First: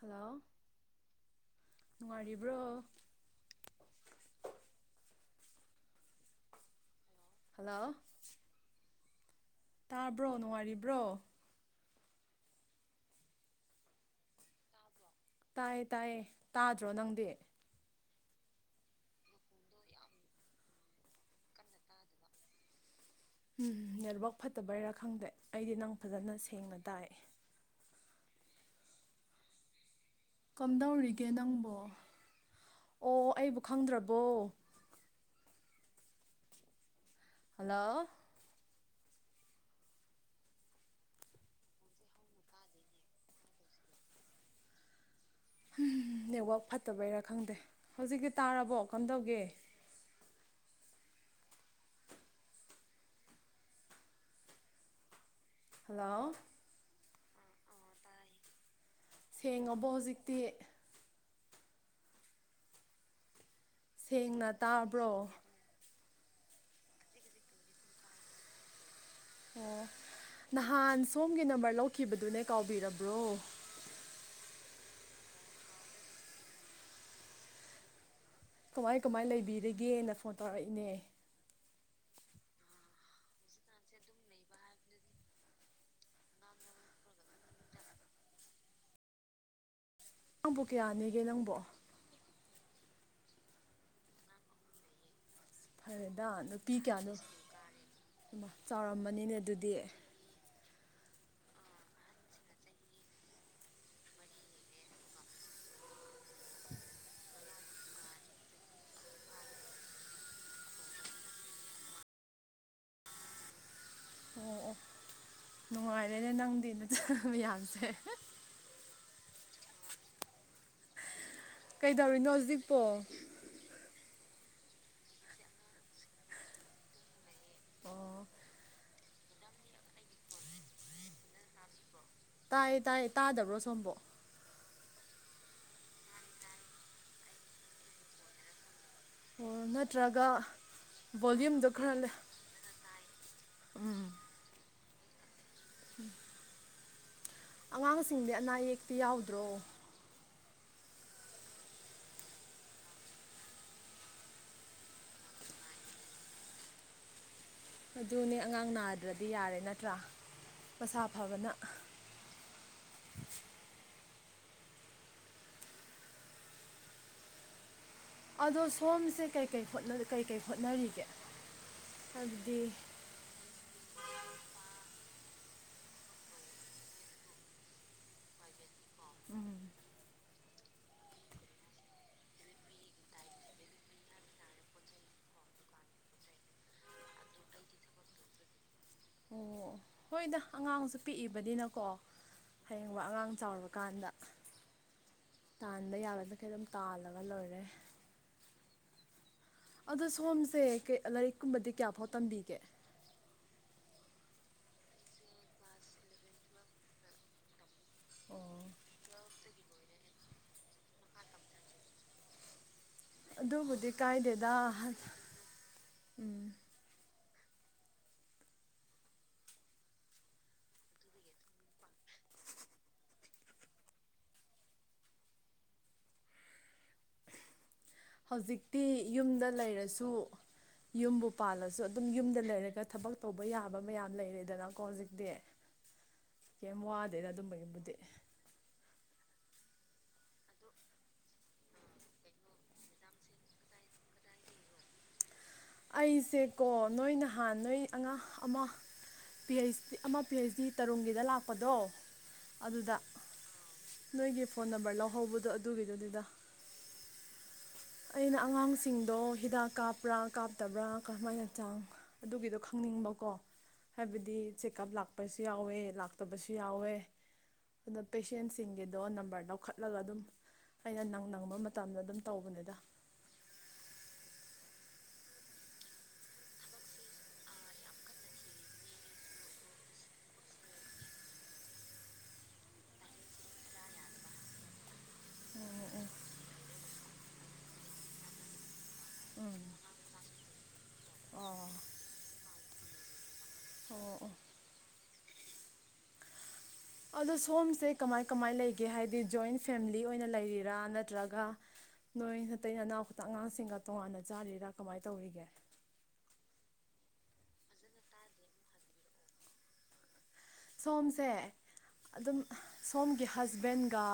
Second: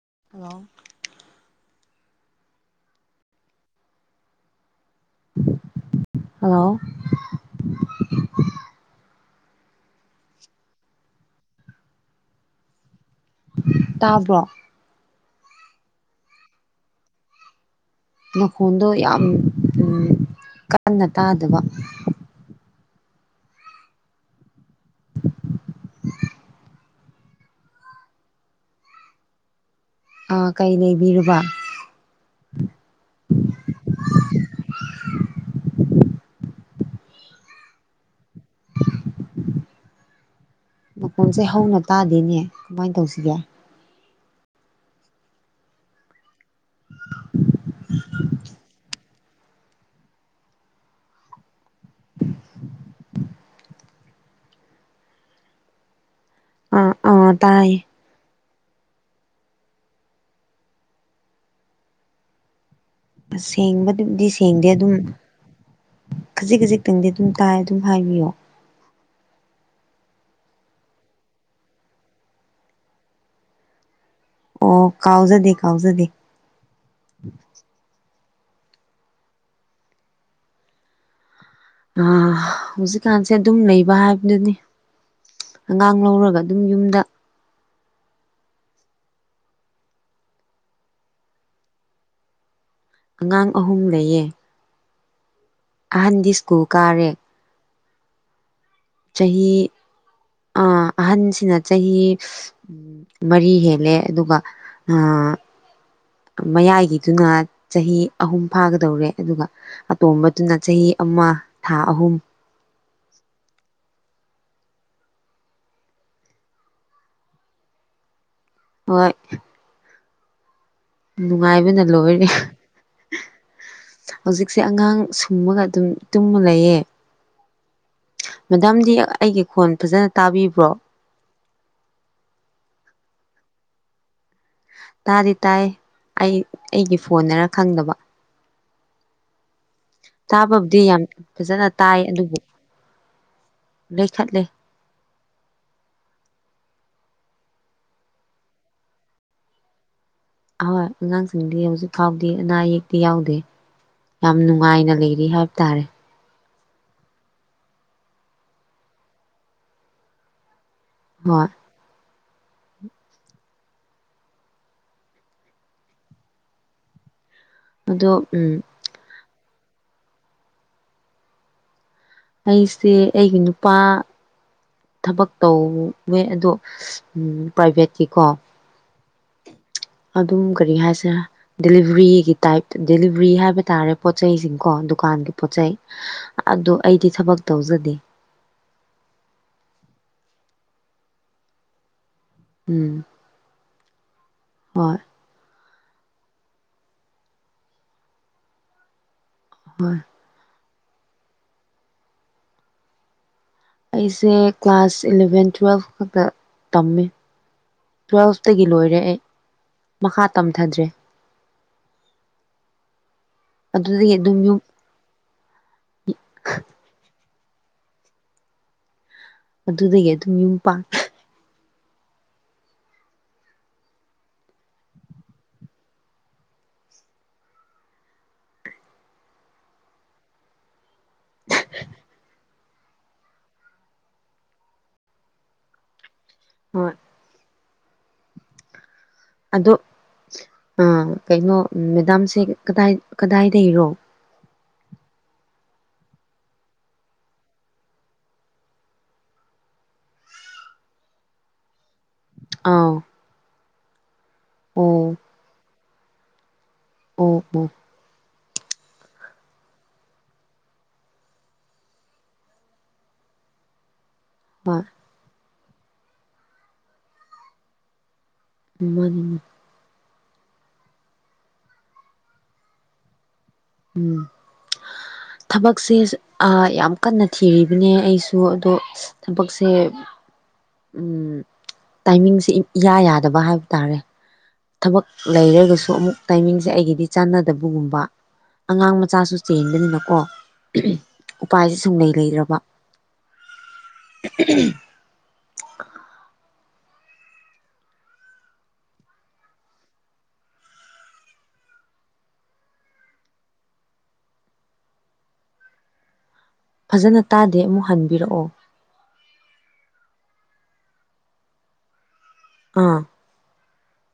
hello hello ꯅꯨꯡꯉꯥꯏꯔꯤꯕ꯭ꯔꯣ hello hello ꯇꯥꯕ꯭ꯔꯣ ꯅꯨꯡꯉꯔꯤꯕ꯭ꯔꯣ ꯇꯥꯕ꯭ꯔꯣ ꯇꯥꯏꯌꯦ ꯇꯥꯏꯌꯦ ꯇꯥꯗ꯭ꯔꯣ ꯅꯪꯗꯤ ꯃꯈꯣꯟꯗꯣ ꯌꯥꯝ ꯎꯝ ꯀꯟꯅ ꯇꯥꯗꯕ ꯎꯝ ꯅꯦꯠꯋꯥꯛ ꯐꯠꯇꯕꯩꯔꯥ ꯈꯪꯗꯦ ꯑꯩꯗꯤ ꯅꯪ ꯐꯖꯅ ꯁꯦꯡꯅ ꯇꯥꯛꯑꯦ ꯑꯥ ꯀꯩ ꯀꯝꯗꯧꯔꯤꯒꯦ ꯂꯩꯕꯤꯔꯕ ꯅꯪꯕꯣ ꯑꯣ ꯑꯩꯕꯨ ꯈꯪꯗ꯭ꯔꯕꯣ ꯍꯜꯂꯣ ꯃꯀꯣꯟꯁꯦ ꯍꯧꯅ ꯇꯥꯗꯦꯅꯦ ꯀꯃꯥꯏꯅ ꯇꯧꯁꯤꯒꯦ ꯅꯦꯠꯋꯥꯛ ꯐꯠꯇꯕꯩꯔꯥ ꯈꯪꯗꯦ ꯍꯧꯖꯤꯛꯛꯇꯤ ꯇꯥꯔꯕꯣ ꯀꯝꯗꯧ ꯒꯦ ꯍꯜꯂꯣ ꯑ ꯑ ꯇꯥꯏꯦ ꯁꯦꯡꯉꯕꯣ ꯍꯧꯖꯤꯛꯇꯤ ꯁ ꯁꯦꯡꯕꯗꯨꯕꯨꯗꯤ ꯁꯦꯡꯅ ꯁꯦꯡꯗꯦ ꯑꯗꯨꯝ ꯇꯥꯕ꯭ꯔꯣ ꯈꯖꯤꯛ ꯈꯖꯤꯛꯇꯪꯗꯤ ꯑꯗꯨꯝ ꯇꯥꯏ ꯑꯗꯨꯝ ꯍꯥꯏꯕꯤꯌꯣ ꯑꯣ ꯅꯍꯥꯟ ꯁꯣꯝꯒꯤ ꯅꯝꯕꯔ ꯂꯧꯈꯤꯕꯗꯨꯅꯦ ꯀꯥꯎꯕꯤꯔꯕ꯭ꯔꯣ ꯑꯣ ꯀꯥꯎꯖꯗꯦ ꯀꯥꯎꯖꯗꯦ ꯀꯃꯥꯏ ꯀꯃꯥꯏ ꯂꯩꯕꯤꯔꯤꯒꯦꯅ ꯐꯣꯟ ꯇꯧꯔꯛꯏꯅꯦ ꯍꯧꯖꯤꯛꯀꯥꯟꯁꯦ ꯑꯗꯨꯝ ꯂꯩꯕ ꯍꯥꯏꯕꯗꯨꯅꯤ ꯑꯉꯥꯡ ꯂꯧꯔꯒ ꯑꯗꯨꯝ ꯌꯨꯝꯗ ꯅꯪꯕꯨ ꯀꯌꯥꯅꯦꯒꯦ ꯅꯪꯕꯨ ꯑꯉꯥꯡ ꯑꯍꯨꯝ ꯂꯩꯌꯦ ꯐꯔꯦꯗ ꯑꯍꯟꯗꯤ ꯁ꯭ꯀꯨꯜ ꯅꯨꯄꯤ ꯀꯥꯔꯦ ꯀꯌꯥꯅꯣ ꯏꯃꯥ ꯆꯥꯎꯔꯝꯃꯥꯅꯤꯅꯦ ꯆꯍꯤ ꯑꯗꯨꯗꯤ ꯑꯥ ꯑꯍꯟꯁꯤꯅ ꯆꯍꯤ ꯃꯔꯤ ꯍꯦꯜꯂꯦ ꯑꯗꯨꯒ ꯑꯥ ꯃꯌꯥꯏꯒꯤꯗꯨꯅ ꯆꯍꯤ ꯑꯍꯨꯝ ꯐꯥꯒꯗꯧꯔꯦ ꯑꯗꯨꯒ ꯑꯇꯣꯝꯕꯗꯨꯅ ꯆꯍꯤ ꯑꯃ ꯊꯥ ꯑꯍꯨꯝ ꯑꯣ ꯑꯣ ꯅꯨꯡꯉꯥꯏꯔꯦꯅꯦ ꯅꯪꯗꯤ ꯅꯆꯥ ꯃꯌꯥꯝꯁꯦ ꯍꯣꯏ ꯅꯨꯡꯉꯥꯏꯕꯅ ꯂꯣꯏꯔꯦ ꯀꯩꯗꯧꯔꯤꯅꯣ ꯍꯧꯖꯤꯛꯄꯣ ꯍꯧꯖꯤꯛꯁꯦ ꯑꯉꯥꯡ ꯁꯨꯝꯃꯒꯥ ꯑꯗꯨꯝ ꯇꯨꯝꯃ ꯂꯩꯌꯦ ꯑꯣ ꯃꯦꯗꯥꯝꯗꯤ ꯑꯩꯒꯤ ꯈꯣꯟ ꯐꯖꯅ ꯇꯥꯕꯤꯕ꯭ꯔꯣ ꯇꯥꯏꯌꯦ ꯇꯥꯏꯌꯦ ꯇꯥꯗꯕ꯭ꯔꯣ ꯁꯣꯝꯕꯣ ꯇꯥꯗꯤ ꯇꯥꯏ ꯑꯩ ꯑꯩꯒꯤ ꯐꯣꯟꯅꯔꯥ ꯈꯪꯗꯕ ꯑꯣ ꯅꯠꯇ꯭ꯔꯒ ꯇꯥꯕꯕꯨꯗꯤ ꯌꯥꯝ ꯐꯖꯅ ꯚꯣꯂ꯭ꯌꯨꯝꯗꯣ ꯈꯔ ꯇꯥꯏ ꯂꯩ ꯑꯗꯨꯕꯨ ꯂꯩꯈꯠꯂꯦ ꯎꯝ [inaudible] ꯑꯉꯥꯡꯁꯤꯡꯗꯤ ꯑꯅꯥ ꯑꯌꯦꯛꯇꯤ ꯌꯥꯎꯗ꯭ꯔꯣ ꯑꯍꯣꯏ ꯑꯉꯥꯡꯁꯤꯡꯗꯤ ꯍꯧꯖꯤꯛ ꯐꯥꯎꯗꯤ ꯑꯅꯥ ꯑꯌꯦꯛꯇꯤ ꯌꯥꯎꯗꯦ ꯌꯥꯝ ꯅꯨꯡꯉꯥꯏꯅ ꯂꯩꯔꯤ ꯍꯥꯏꯕ ꯇꯥꯔꯦ ꯑꯗꯨꯅꯦ ꯑꯉꯥꯡ ꯅꯥꯗ꯭ꯔꯗꯤ ꯌꯥꯔꯦ ꯅꯠꯇ꯭ꯔꯥ ꯃꯁꯥ ꯍꯣꯏ ꯐꯕꯅ ꯑꯗꯣ ꯎꯝ ꯑꯗꯣ ꯁꯣꯝꯁꯦ ꯀꯩ ꯀꯔꯤ ꯀꯔꯤ ꯍꯣꯠꯅꯔꯤꯒꯦ ꯍꯥꯏꯕꯗꯤ ꯑꯩꯁꯦ ꯑꯩꯒꯤ ꯅꯨꯄꯥ ꯊꯕꯛ ꯇꯧꯋꯦ ꯑꯗꯣ ꯄ꯭ꯔꯥꯏꯚꯦꯠꯀꯤꯀꯣ ꯎꯝ [inaudible] ꯑꯗꯨꯝ ꯀꯔꯤ ꯍꯥꯏꯁꯦꯔꯦ ꯗꯦꯂꯤꯕ꯭ꯔꯤꯒꯤ ꯇꯥꯏꯞ ꯗꯦꯂꯤꯚ꯭ꯔꯤ ꯍꯥꯏꯕ ꯇꯥꯔꯦ ꯄꯣꯠꯆꯩꯁꯤꯡꯀꯣ ꯗꯨꯀꯥꯟꯒꯤ ꯄꯣꯠꯆꯩ ꯑꯗꯣ ꯑꯩꯗꯤ ꯊꯕꯛ ꯇꯧꯖꯗꯦ ꯑꯣ ꯍꯣꯏꯗ ꯑꯉꯥꯡꯁꯨ ꯄꯤꯛꯏꯕꯅꯤꯅꯀꯣ ꯎꯝ ꯍꯌꯦꯡꯋꯥꯏ ꯑꯉꯥꯡ ꯆꯥꯎꯔꯀꯥꯟꯗ ꯍꯣꯏ ꯇꯥꯟꯕ ꯌꯥꯕ ꯃꯈꯩ ꯑꯗꯨꯝ ꯇꯥꯜꯂꯒ ꯂꯣꯏꯔꯦ ꯑꯗꯣ ꯁꯣꯝꯁꯦ ꯂꯥꯏꯔꯤꯛ ꯀꯨꯝꯕꯗꯤ ꯀꯌꯥ ꯐꯥꯎ ꯇꯝꯕꯤꯒꯦ ꯑꯩꯁꯦ ꯀ꯭ꯂꯥꯁ ꯏꯂꯚꯦꯟ ꯇꯨꯋꯦꯜꯐ ꯈꯛꯇ ꯇꯝꯃꯦ ꯇꯨꯋꯦꯜꯐ ꯇꯒꯤ ꯂꯣꯏꯔꯦ ꯑꯩ ꯃꯈꯥ ꯇꯝꯊꯗ꯭ꯔꯦ ꯑꯗꯨꯕꯨꯗꯤ ꯑꯗꯨꯗꯒꯤ ꯑꯗꯨꯝ ꯀꯥꯏꯗꯦꯗ ꯌꯨꯝ ꯎꯝ ꯑꯗꯨꯗꯒꯤ ꯑꯗꯨꯝ ꯌꯨꯝ ꯄꯥꯟ ꯍꯧꯖꯤꯛꯇꯤ ꯌꯨꯝꯗ ꯂꯩꯔꯁꯨ ꯌꯨꯝꯕꯨ ꯄꯥꯜꯂꯁꯨ ꯑꯗꯨꯝ ꯌꯨꯝꯗ ꯂꯩꯔꯒ ꯊꯕꯛ ꯇꯧꯕ ꯌꯥꯕ ꯃꯌꯥꯝ ꯂꯩꯔꯦꯗꯅꯀꯣ ꯍꯧꯖꯤꯛꯇꯤ ꯀꯩꯝ ꯍꯣꯏ ꯋꯥꯗꯦꯗꯥ ꯑꯗꯨꯝꯕꯒꯤ [inaudible] ꯑꯗꯣ ꯑ ꯀꯩꯅꯣ ꯃꯦꯗꯥꯝꯁꯦ ꯀꯗꯥꯏ ꯀꯗꯥꯏꯗꯒꯤꯔꯣ ꯑꯩꯁꯦꯀꯣ ꯅꯣꯏ ꯅꯍꯥꯟ ꯅꯣꯏ ꯑꯉꯥꯡ ꯑꯃ ꯄꯤ ꯑꯩꯆꯗꯤ ꯑꯃ ꯄꯤ ꯑꯩꯆ ꯗꯤ ꯇꯔꯨꯨꯝꯒꯤꯗ ꯂꯥꯛꯄꯗꯣ ꯑꯥꯎ ꯑꯗꯨꯗ ꯅꯣꯏꯒꯤ ꯐꯣꯟ ꯅꯝꯕꯔ ꯑꯣ ꯂꯧꯍꯧꯕꯗꯣ ꯑꯗꯨ ꯑꯗꯨꯗꯨꯕꯤꯗꯨꯗꯨꯗ ꯑꯣ ꯑꯣ ꯑꯩꯅ ꯑꯉꯥꯡꯁꯤꯡꯗꯣ ꯍꯤꯗꯥꯛ ꯀꯥꯞꯄ꯭ꯔꯥ ꯀꯥꯞꯇꯕ꯭ꯔꯥ ꯀꯝꯍꯥꯏꯅ ꯆꯥꯡ ꯑꯗꯨꯒꯤꯗꯣ ꯈꯪꯅꯤꯡꯕꯀꯣ ꯍꯥꯏꯕꯗꯤ ꯍꯣꯏ ꯆꯦꯛꯑꯞ ꯂꯥꯛꯄꯁꯦ ꯌꯥꯎꯋꯦ ꯂꯥꯛꯇꯕꯁꯨ ꯌꯥꯎꯋꯦ ꯑꯗꯣ ꯄꯦꯁꯦꯟꯁꯤꯡꯒꯤꯗꯣ ꯃꯥꯅꯤꯅꯦ ꯅꯝꯕꯔ ꯂꯧꯈꯠꯂꯒ ꯑꯗꯨꯝ ꯑꯩꯅ ꯅꯪ ꯅꯕ ꯃꯇꯝꯗ ꯑꯗꯨꯝ ꯇꯧꯕꯅꯤꯗ ꯎꯝ ꯊꯕꯛꯁꯦ ꯌꯥꯝ ꯀꯟꯅ ꯊꯤꯔꯤꯕꯅꯦ ꯑꯩꯁꯨ ꯑꯗꯣ ꯊꯕꯛ ꯂꯩꯔꯒꯁꯨ ꯑꯃꯨꯛ ꯇꯥꯏꯃꯤꯡꯁꯦ ꯑꯩꯒꯤꯗꯤ ꯆꯥꯟꯅꯗꯕꯒꯨꯝꯕ ꯑꯉꯥꯡ ꯃꯆꯥꯁꯨ ꯆꯦꯟꯕꯅꯤꯅꯀꯣ ꯑꯣ ꯎꯄꯥꯏꯁꯦ ꯁꯨꯡꯂꯩ ꯂꯩꯗ꯭ꯔꯕ ꯑꯣ ꯑꯣ ꯑꯗꯣ ꯁꯣꯝꯁꯦ ꯀꯃꯥꯏ ꯀꯃꯥꯏ ꯂꯩꯒꯦ ꯍꯥꯏꯗꯤ ꯖꯣꯏꯟ ꯐꯦꯃꯤꯂꯤ ꯑꯣꯏꯅ ꯂꯩꯔꯤꯔꯥ ꯅꯠꯇ꯭ꯔꯒ ꯅꯣꯏ ꯅꯇꯩ ꯅꯅꯥꯎ ꯈꯛꯇ ꯑꯉꯥꯡꯁꯤꯡꯒ ꯇꯣꯉꯥꯟꯅ ꯆꯥꯔꯤꯔꯥ ꯀꯃꯥꯏꯅ ꯇꯧꯔꯤꯒꯦ ꯐꯖꯅ ꯇꯥꯗꯦ ꯑꯃꯨꯛ ꯍꯟꯕꯤꯔꯛꯑꯣ ꯁꯣꯝꯁꯦ ꯑꯗꯨꯝ ꯑꯥ ꯁꯣꯝꯒꯤ ꯍꯁꯕꯦꯟ ꯒ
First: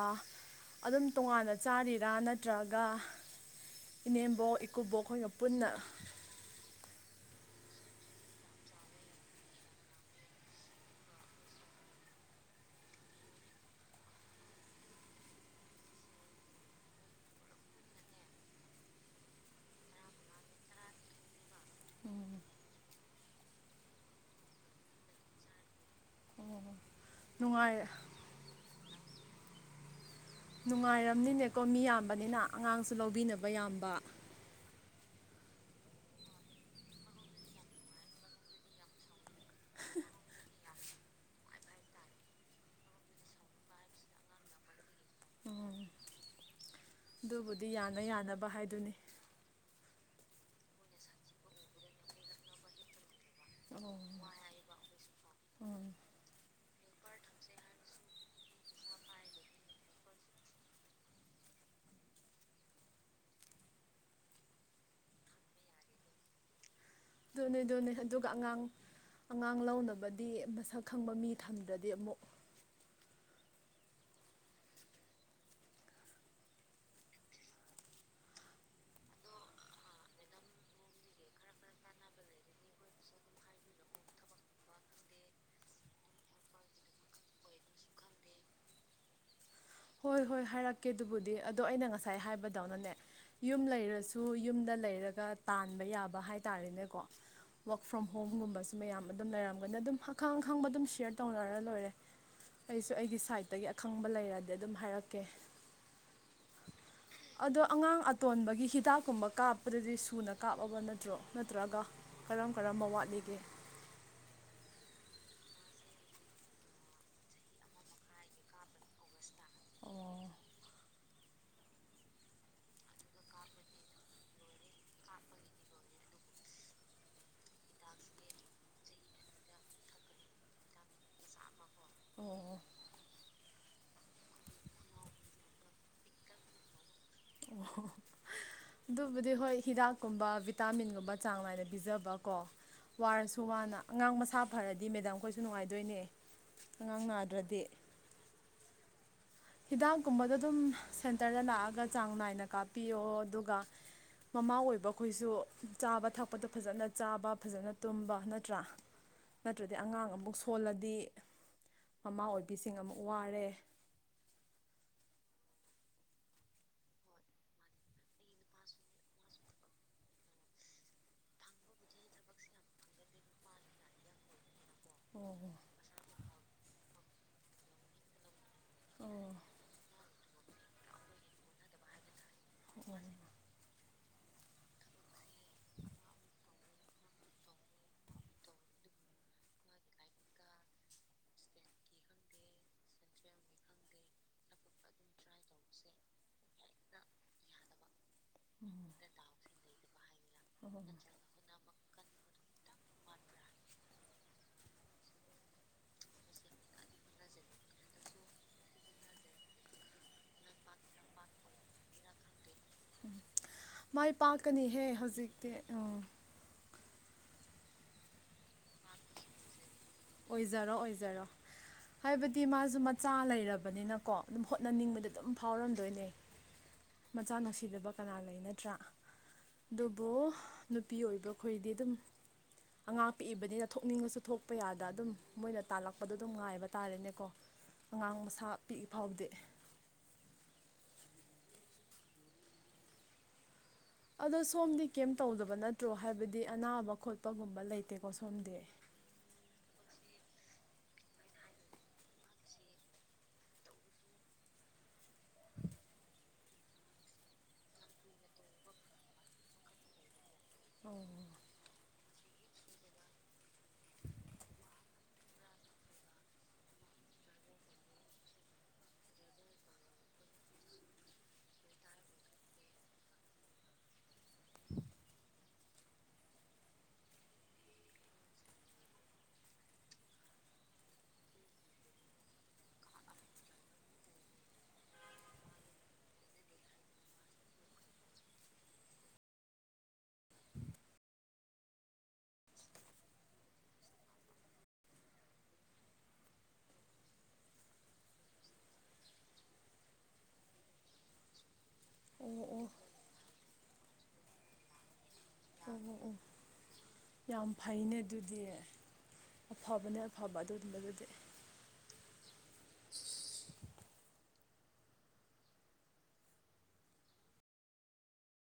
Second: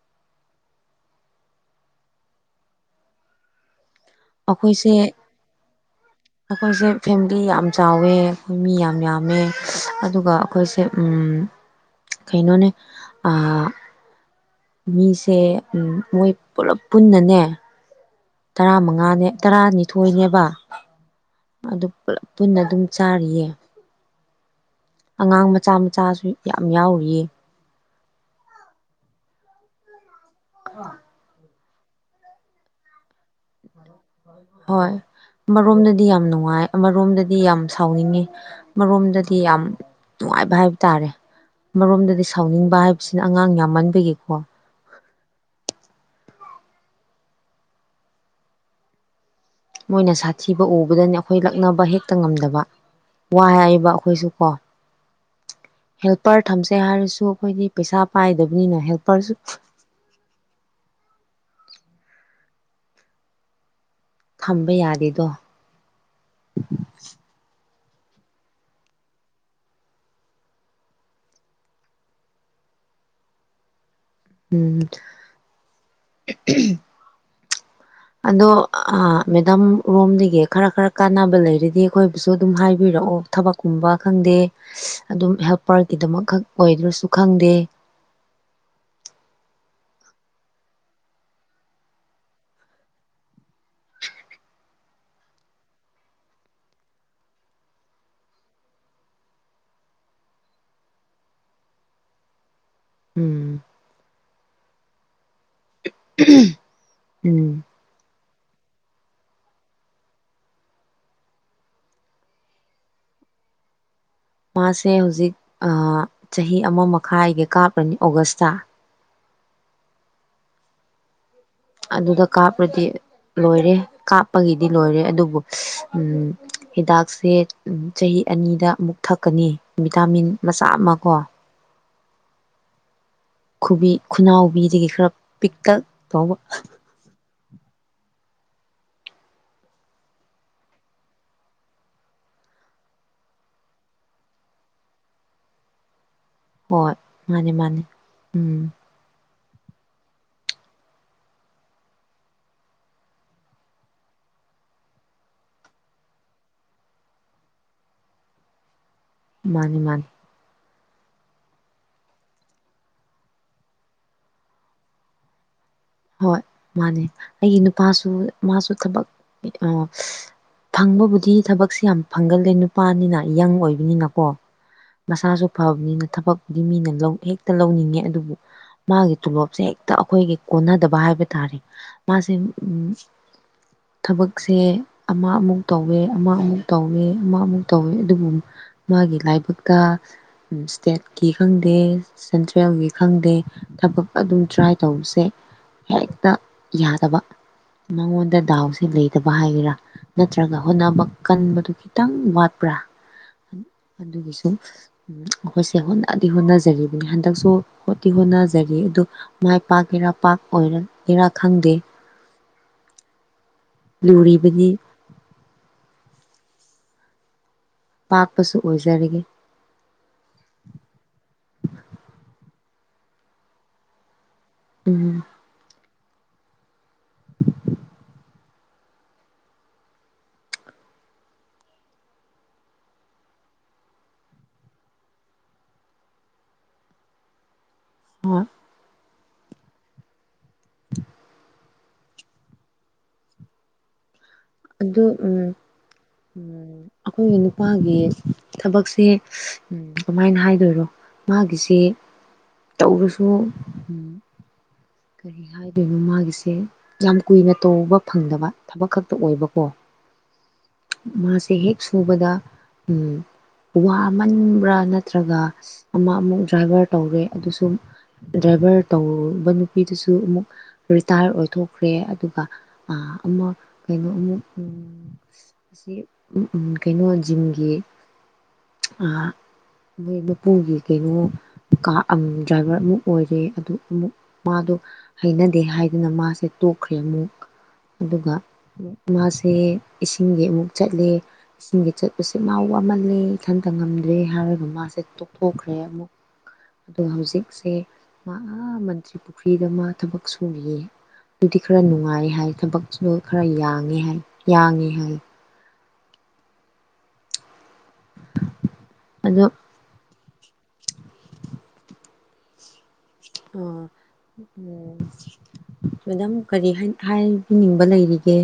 ꯑꯗꯨꯝ ꯇꯣꯉꯥꯟꯅ ꯆꯥꯔꯤꯔꯥ ꯅꯠꯇ꯭ꯔꯒ ꯏꯅꯦꯝꯕꯣꯛ ꯑꯩꯈꯣꯏꯁꯦ ꯏꯀꯨꯕꯣꯛ ꯈꯣꯏꯒ ꯄꯨꯟꯅ ꯑꯩꯈꯣꯏꯁꯦ ꯐꯦꯃꯤꯂꯤ ꯌꯥꯝ ꯆꯥꯎꯋꯦ ꯑꯩꯈꯣꯏ ꯃꯤ ꯌꯥꯝ ꯌꯥꯝꯃꯦ ꯑꯗꯨꯒ ꯑꯩꯈꯣꯏꯁꯦ ꯀꯩꯅꯣꯅꯦ ꯃꯤꯁꯦ ꯃꯣꯏ ꯄꯨꯂꯞ ꯄꯨꯟꯅꯅꯦ ꯇꯔꯥꯃꯉꯥꯅꯦ ꯇꯔꯥꯅꯤꯊꯣꯏꯅꯦꯕ ꯑꯗꯨ ꯄꯨꯂꯞ ꯄꯨꯟꯅ ꯑꯗꯨꯝ ꯆꯥꯔꯤꯌꯦ ꯑꯉꯥꯡ ꯃꯆꯥ ꯃꯆꯥꯁꯨ ꯌꯥꯝ ꯌꯥꯎꯋ ꯅꯨꯡꯉꯥꯏ ꯅꯨꯡꯉꯥꯏꯔꯝꯅꯤꯅꯦ ꯀꯣ ꯃꯤ ꯌꯥꯝꯕꯅꯤꯅ ꯑꯉꯥꯡ ꯍꯣꯏ ꯑꯃꯣꯝꯗꯗꯤ ꯌꯥꯝ ꯅꯨꯡꯉꯥꯏ ꯑꯃꯔꯣꯝꯗꯗꯤ ꯌꯥꯝ ꯁꯥꯎꯅꯤꯡꯉꯤ ꯑꯃꯔꯣꯝꯗꯗꯤ ꯌꯥꯝ ꯅꯨꯡꯉꯥꯏꯕ ꯍꯥꯏꯕ ꯇꯥꯔꯦ ꯑꯃꯔꯣꯝꯗꯗꯤ ꯁꯥꯎꯅꯤꯡꯕ ꯍꯥꯏꯕꯁꯤꯅ ꯑꯉꯥꯡ ꯌꯥꯝꯃꯟꯕꯤꯒꯤꯀꯣ ꯎꯝ ꯑꯗꯨꯕꯨꯗꯤ ꯌꯥꯅ ꯌꯥꯅꯕ ꯍꯥꯏꯗꯨꯅꯤ ꯃꯣꯏꯅ ꯁꯥꯊꯤꯕ ꯎꯕꯗꯅꯤ ꯑꯩꯈꯣꯏ ꯂꯛꯅꯕ ꯍꯦꯛꯇ ꯉꯝꯗꯕ ꯋꯥ ꯍꯥꯏꯕ ꯑꯩꯈꯣꯏꯁꯨ ꯀꯣ ꯍꯦꯜꯄꯔ ꯀꯩ ꯍꯥꯏꯔꯁꯨ ꯑꯩꯈꯣꯏꯗꯤ ꯄꯩꯁꯥ ꯄꯥꯏꯗꯕꯅꯤꯅ ꯍꯦꯜꯄꯔꯁꯨ ꯊꯝꯕ ꯌꯥꯗꯦꯗꯣ ꯑꯗꯨ ꯑꯗꯨꯅꯦ ꯑꯗꯨꯒ ꯑꯉꯥꯡ ꯑꯉꯥꯡ ꯂꯧꯅꯕꯗꯤ ꯃꯁꯛ ꯈꯪꯕ ꯃꯤ ꯊꯝꯗ꯭ꯔꯗꯤ ꯑꯃꯨꯛ ꯎꯝ ꯑꯗꯣ ꯃꯦꯗꯥꯝ ꯔꯣꯝꯗꯒꯤ ꯈꯔ ꯈꯔ ꯀꯥꯟꯅꯕ ꯂꯩꯔꯗꯤ ꯑꯩꯈꯣꯏꯕꯨꯁꯨ ꯑꯗꯨꯝ ꯍꯥꯏꯕꯤꯔꯛꯑꯣ ꯊꯕꯛꯀꯨꯝꯕ ꯈꯪꯗꯦ ꯑꯗꯨꯝ ꯍꯦꯜꯄꯔꯒꯤꯗꯃꯛꯛ ꯑꯣꯏꯗ꯭ꯔꯁꯨ ꯈꯪꯗꯦ ꯍꯣꯏ ꯍꯣꯏ ꯍꯥꯏꯔꯛꯀꯦ ꯑꯗꯨꯕꯨꯗꯤ ꯑꯗꯣ ꯑꯩꯅ ꯉꯁꯥꯏ ꯍꯥꯏꯕꯗꯧꯅꯅꯦ ꯌꯨꯝ ꯂꯩꯔꯁꯨ ꯌꯨꯝꯗ ꯂꯩꯔꯒ ꯇꯥꯟꯕ ꯌꯥꯕ ꯍꯥꯏ ꯇꯥꯔꯦꯅꯦꯀꯣ ꯋꯔꯛ ꯐ꯭ꯔꯣꯝ ꯍꯣꯝꯒꯨꯝꯕꯁꯨ ꯃꯌꯥꯝ ꯑꯗꯨꯝ ꯂꯩꯔꯝꯒꯅꯤ ꯑꯗꯨꯝ ꯑꯈꯪ ꯑꯈꯪꯕ ꯑꯗꯨꯝ ꯁꯌꯔ ꯇꯧꯅꯔ ꯂꯣꯏꯔꯦ ꯑꯩꯁꯨ ꯑꯩꯒꯤ ꯎꯝ ꯁꯥꯏꯠꯇꯒꯤ ꯑꯈꯪꯕ ꯂꯩꯔꯗꯤ ꯑꯗꯨ ꯑꯗꯨꯝ ꯍꯥꯏꯔꯛꯀꯦ [inaudible] ꯎꯝ ꯑꯗꯣ ꯑꯉꯥꯡ ꯇꯣꯟꯕꯒꯤ ꯍꯤꯗꯥꯛꯀꯨꯝꯕ ꯀꯥꯞꯄꯗꯗꯤ ꯁꯨꯅ ꯀꯥꯞꯑꯕ ꯅꯠꯇ꯭ꯔꯣ ꯅꯠꯇ꯭ꯔꯒ ꯀꯔꯝ ꯀꯔꯝꯕ ꯋꯥꯠꯂꯤꯒꯦ ꯃꯥꯁꯦ ꯍꯧꯖꯤꯛ ꯆꯍꯤ ꯑꯃ ꯃꯈꯥꯏꯒꯤ ꯀꯥꯞꯂꯅꯤ ꯑꯣꯒꯁꯇ ꯑꯣ ꯑꯗꯨꯗ ꯀꯥꯞꯄꯗꯤ ꯂꯣꯏꯔꯦ ꯀꯥꯞꯄꯒꯤꯗꯤ ꯂꯣꯏꯔꯦ ꯑꯗꯨꯕꯨ ꯍꯤꯗꯥꯛꯁꯦ ꯆꯍꯤ ꯑꯅꯤꯗ ꯑꯃꯨꯛ ꯊꯛꯀꯅꯤ ꯚꯤꯇꯥꯃꯤꯟ ꯃꯆꯥ ꯑꯃ ꯀꯣ ꯑꯣ ꯈꯨꯕꯤ ꯈꯨꯅꯥꯎꯕꯤꯗꯒꯤ ꯈꯔ ꯄꯤꯛꯇꯛ ꯇꯧꯕ ꯑꯗꯨꯕꯨꯗꯤ ꯍꯣꯏ ꯍꯤꯗꯥꯛꯀꯨꯝꯕ ꯚꯤꯇꯥꯃꯤꯟꯒꯨꯝꯕ ꯆꯥꯡ ꯅꯥꯏꯅ ꯄꯤꯖꯕꯀꯣ ꯋꯥꯔꯁꯨ ꯋꯥꯅ ꯑꯉꯥꯡ ꯃꯁꯥ ꯐꯔꯗꯤ ꯃꯦꯗꯥꯝꯈꯣꯏꯁꯨ ꯅꯨꯡꯉꯥꯏꯗꯣꯏꯅꯦ ꯍꯣꯏ ꯑꯉꯥꯡ ꯃꯥꯅꯤ ꯅꯥꯗ꯭ꯔꯗꯤ ꯃꯥꯅꯤ ꯎꯝ ꯍꯤꯗꯥꯛꯀꯨꯝꯕꯗ ꯑꯗꯨꯝ ꯁꯦꯟꯇꯔꯗ ꯂꯥꯛꯑꯒ ꯆꯥꯡ ꯅꯥꯏꯅ ꯀꯥꯞꯄꯤꯌꯣ ꯑꯗꯨꯒ ꯃꯃꯥ ꯑꯣꯏꯕ ꯑꯩꯈꯣꯏꯁꯨ ꯆꯥꯕ ꯊꯛꯄꯗꯣ ꯐꯖꯅ ꯆꯥꯕ ꯐꯖꯅ ꯇꯨꯝꯕ ꯅꯠꯇ꯭ꯔꯥ ꯅꯠꯇ꯭ꯔꯗꯤ ꯃꯥꯅꯤ ꯃꯥꯅꯤ ꯑꯉꯥꯡ ꯑꯃꯨꯛ ꯁꯣꯜꯂꯗꯤ ꯗꯤ ꯃꯃꯥ ꯑꯣꯏꯕꯤꯁꯤꯡ ꯑꯃꯨꯛ ꯋꯥꯔꯦ ꯍꯣꯏ ꯃꯥꯅꯦ ꯑꯩꯒꯤ ꯅꯨꯄꯥꯁꯨ ꯃꯥꯁꯨ ꯊꯕꯛ ꯐꯪꯕꯕꯨꯗꯤ ꯊꯕꯛꯁꯦ ꯌꯥꯝ ꯐꯪꯒꯜꯂꯦ ꯅꯨꯄꯥꯅꯤꯅ ꯌꯪ ꯑꯣꯏꯕꯅꯤꯅꯀꯣ ꯑꯣ ꯃꯁꯥꯁꯨ ꯐꯕꯅꯤꯅ ꯊꯕꯛ ꯍꯥꯏꯗꯤ ꯃꯤꯅ ꯂꯧ ꯍꯦꯛꯇ ꯂꯧꯅꯤꯡꯉꯦ ꯑꯗꯨꯕꯨ ꯃꯥꯒꯤ ꯑꯣ ꯇꯣꯂꯣꯞꯁꯦ ꯍꯦꯛꯇ ꯑꯩꯈꯣꯏꯒꯤ ꯀꯣꯟꯅꯗꯕ ꯍꯥꯏꯕ ꯇꯥꯔꯦ ꯃꯥꯁ ꯑꯣ ꯎꯝ ꯑꯣ ꯊꯕꯛꯁꯦ ꯑꯃ ꯑꯃꯨꯛ ꯇꯧꯋꯦ ꯑꯃ ꯑꯃꯨꯛ ꯇꯧꯋꯦ ꯑꯃ ꯑꯃꯨꯛ ꯇꯧꯋꯦ ꯑꯗꯨꯕꯨ ꯃꯥꯒꯤ ꯂꯥꯏꯕꯛꯇ ꯏꯁꯇꯦꯠꯀꯤ ꯈꯪꯗꯦ ꯁꯦꯟꯇ꯭ꯔꯦꯜꯒꯤ ꯈꯪꯗꯦ ꯊꯕꯛ ꯑꯗꯨꯝ ꯇ꯭ꯔꯥꯏ ꯇꯧꯕꯁꯦ ꯍꯦꯛꯇ ꯌꯥꯗꯕ ꯃꯉꯣꯟ ꯗ ꯗꯥꯎꯁꯦ ꯂꯩꯇꯕ ꯍꯥꯏꯒꯦꯔꯥ ꯅꯠꯇ꯭ꯔꯒ ꯍꯣꯠꯅꯕ ꯀꯟꯕꯗꯨ ꯈꯤꯇꯪ ꯋꯥꯠꯄ꯭ꯔꯥ ꯑꯗꯨꯒꯤꯁꯨ ꯎ ꯑꯩꯈꯣꯏꯁꯦ ꯍꯣꯠꯅꯗꯤ ꯍꯣꯠꯅꯖꯔꯤꯕꯅꯤ ꯍꯟꯗꯛꯁꯨ ꯍꯤ ꯍꯣꯠꯅꯖꯔꯤ ꯑꯗꯨ ꯃꯥꯏ ꯄꯥꯛꯀꯦꯔꯥ ꯄꯥꯛ ꯑꯣꯏꯔ ꯏꯔꯥ ꯈꯪꯗꯦ ꯃꯥꯏ ꯂꯨꯔꯤꯕꯗꯤ ꯄꯥꯛꯀꯅꯤꯍꯦ ꯍꯧꯖꯤꯛꯇꯤ ꯎ ꯄꯥꯛꯄꯁꯨ ꯑꯣꯏꯖꯔꯒꯦ ꯑꯣꯏꯖꯔꯣ ꯑꯣꯏꯖꯔꯣ ꯍꯥꯏꯕꯗꯤ ꯃꯥꯁꯨ ꯃꯆꯥ ꯂꯩꯔꯕꯅꯤꯅꯀꯣ ꯑꯗꯨꯝ ꯍꯣꯠꯅꯅꯤꯡꯕꯗ ꯎꯝ ꯑꯗꯨꯝ ꯐꯥꯎꯔꯝꯗꯣꯏꯅꯦ ꯃꯆꯥ ꯅꯨꯡꯁꯤꯗꯕ ꯀꯅꯥ ꯂꯩ ꯅꯠꯇ꯭ꯔꯥ ꯑꯗꯨꯕꯨ ꯅꯨꯄꯤ ꯑꯣꯏꯕꯈꯣꯏꯗꯤ ꯑꯗꯨꯝ ꯑꯉꯥꯛ ꯄꯤꯛꯏꯕꯅꯤꯅ ꯊꯣꯛꯅꯤꯡꯉꯁꯨ ꯊꯣꯛꯄ ꯌꯥꯗꯦ ꯑ ꯗ ꯑꯗꯨꯝ ꯃꯣꯏꯅ ꯇꯥꯜꯂꯛꯄꯗꯣ ꯑꯗꯨꯝ ꯉꯥꯏꯕ ꯇꯥꯔꯦꯅꯦꯀꯣ ꯑꯉꯥꯡ ꯃꯁꯥ ꯄꯤꯛꯏ ꯐꯥꯎꯕꯗꯤ ꯑꯗꯣ ꯁꯣꯝꯗꯤ ꯑꯗꯨ ꯀꯩꯝ ꯎ ꯇꯧꯗꯕ ꯅꯠꯇ꯭ꯔꯣ ꯍꯥꯏꯕꯗꯤ ꯑꯅꯥꯕ ꯑꯩꯈꯣꯏꯒꯤ ꯈꯣꯠꯄꯒꯨꯝꯕ ꯅꯨꯄꯥꯒꯤ ꯂꯩꯇꯦꯀꯣ ꯁꯣꯝꯗꯤ ꯊꯕꯛꯁꯦ ꯀꯃꯥꯏꯅ ꯍꯥꯏꯗꯣꯏꯔꯣ ꯃꯥꯒꯤꯁꯤ ꯇꯧꯔꯁꯨ ꯎ ꯀꯔꯤ ꯍꯥꯏꯗꯣꯏꯅꯣ ꯃꯥꯒꯤꯁꯦ ꯌꯥꯝ ꯀꯨꯏꯅ ꯇꯧꯕ ꯐꯪꯗꯕ ꯊꯕꯛ ꯈꯛꯇ ꯑꯣꯏꯕꯀꯣ ꯑꯣ ꯃꯥꯁꯦ ꯍꯦꯛ ꯁꯨꯕꯗ ꯎ ꯋꯥꯃꯟꯕ꯭ꯔꯥ ꯅꯠꯇ꯭ꯔꯒ ꯑꯃꯨꯛ ꯑꯃꯨꯛ ꯗ꯭ꯔꯥꯏꯚꯔ ꯇꯧꯔꯦ ꯑꯗꯨꯁꯨ ꯗ꯭ꯔꯥꯏꯚꯔ ꯇꯧꯕ ꯅꯨ ꯅꯨꯄꯤꯗꯨꯁꯨ ꯑꯃꯨꯛ ꯔꯤꯇꯥꯌꯔ ꯑꯣꯏꯊꯣꯛꯈ꯭ꯔꯦ ꯑꯗꯨꯒ ꯑꯃ ꯀꯩꯅꯣ ꯑꯃꯨꯛ ꯎ ꯑꯁꯤ ꯀꯩꯅꯣ ꯖꯤꯝꯒꯤ ꯃꯣꯏ ꯃꯄꯨꯒꯤ ꯀꯩꯅꯣ ꯗ꯭ꯔꯥꯏꯚꯔ ꯑꯃꯨꯛ ꯑꯣꯏꯔꯦ ꯑꯗꯨ ꯑꯃꯨꯛ ꯃꯥꯗꯣ ꯍꯩꯅꯗꯦ ꯍꯥꯏꯗꯅ ꯃꯥꯁꯦ ꯇꯣꯛꯈ꯭ꯔꯦ ꯑꯃꯨꯛ ꯑꯗꯨꯒ ꯃꯥꯁꯦ ꯏꯁꯤꯡꯒꯤ ꯑꯃꯨꯛ ꯆꯠꯂ ꯏꯁꯤꯡꯒꯤ ꯆꯠꯄꯁꯦ ꯃꯥ ꯋꯥꯃꯜꯂꯦ ꯏꯊꯟꯇ ꯉꯝꯗ꯭ꯔꯦ ꯍꯥꯏꯔꯒ ꯃꯥꯁꯦ ꯇꯣꯛꯊꯣꯛꯈ꯭ꯔꯦ ꯑꯃꯨꯛ ꯑ ꯍꯧꯖꯤꯛꯁꯦ ꯃꯥ ꯑ ꯇ꯭ꯔꯤ ꯄꯨꯈ꯭ꯔꯤꯗ ꯃꯥ ꯊꯕꯛ ꯁꯨꯔꯤꯌꯦ ꯑꯗꯨꯗꯤ ꯈꯔ ꯅꯨꯡꯉꯥꯏ ꯑꯣ ꯍꯥꯏ ꯑꯣ ꯊꯕꯛꯇꯨꯗꯣ ꯈꯔ ꯌꯥꯏ ꯦ ꯍꯥꯏ ꯌꯥꯒꯦ ꯍꯥꯏ ꯑꯣ ꯑꯣ ꯑꯣ ꯌꯥꯝ ꯐꯩꯅ ꯑꯗꯨꯗꯤ ꯑꯗꯣ ꯑꯐꯕꯅ ꯍꯕ ꯑꯗꯨ ꯑꯗꯨꯝꯕ ꯑꯗꯨꯗꯤ ꯑꯣ ꯃꯦꯗꯥꯝ ꯀꯔꯤ ꯍꯥꯏꯕꯤꯅꯤꯡꯕ ꯂꯩꯔꯤꯒꯦ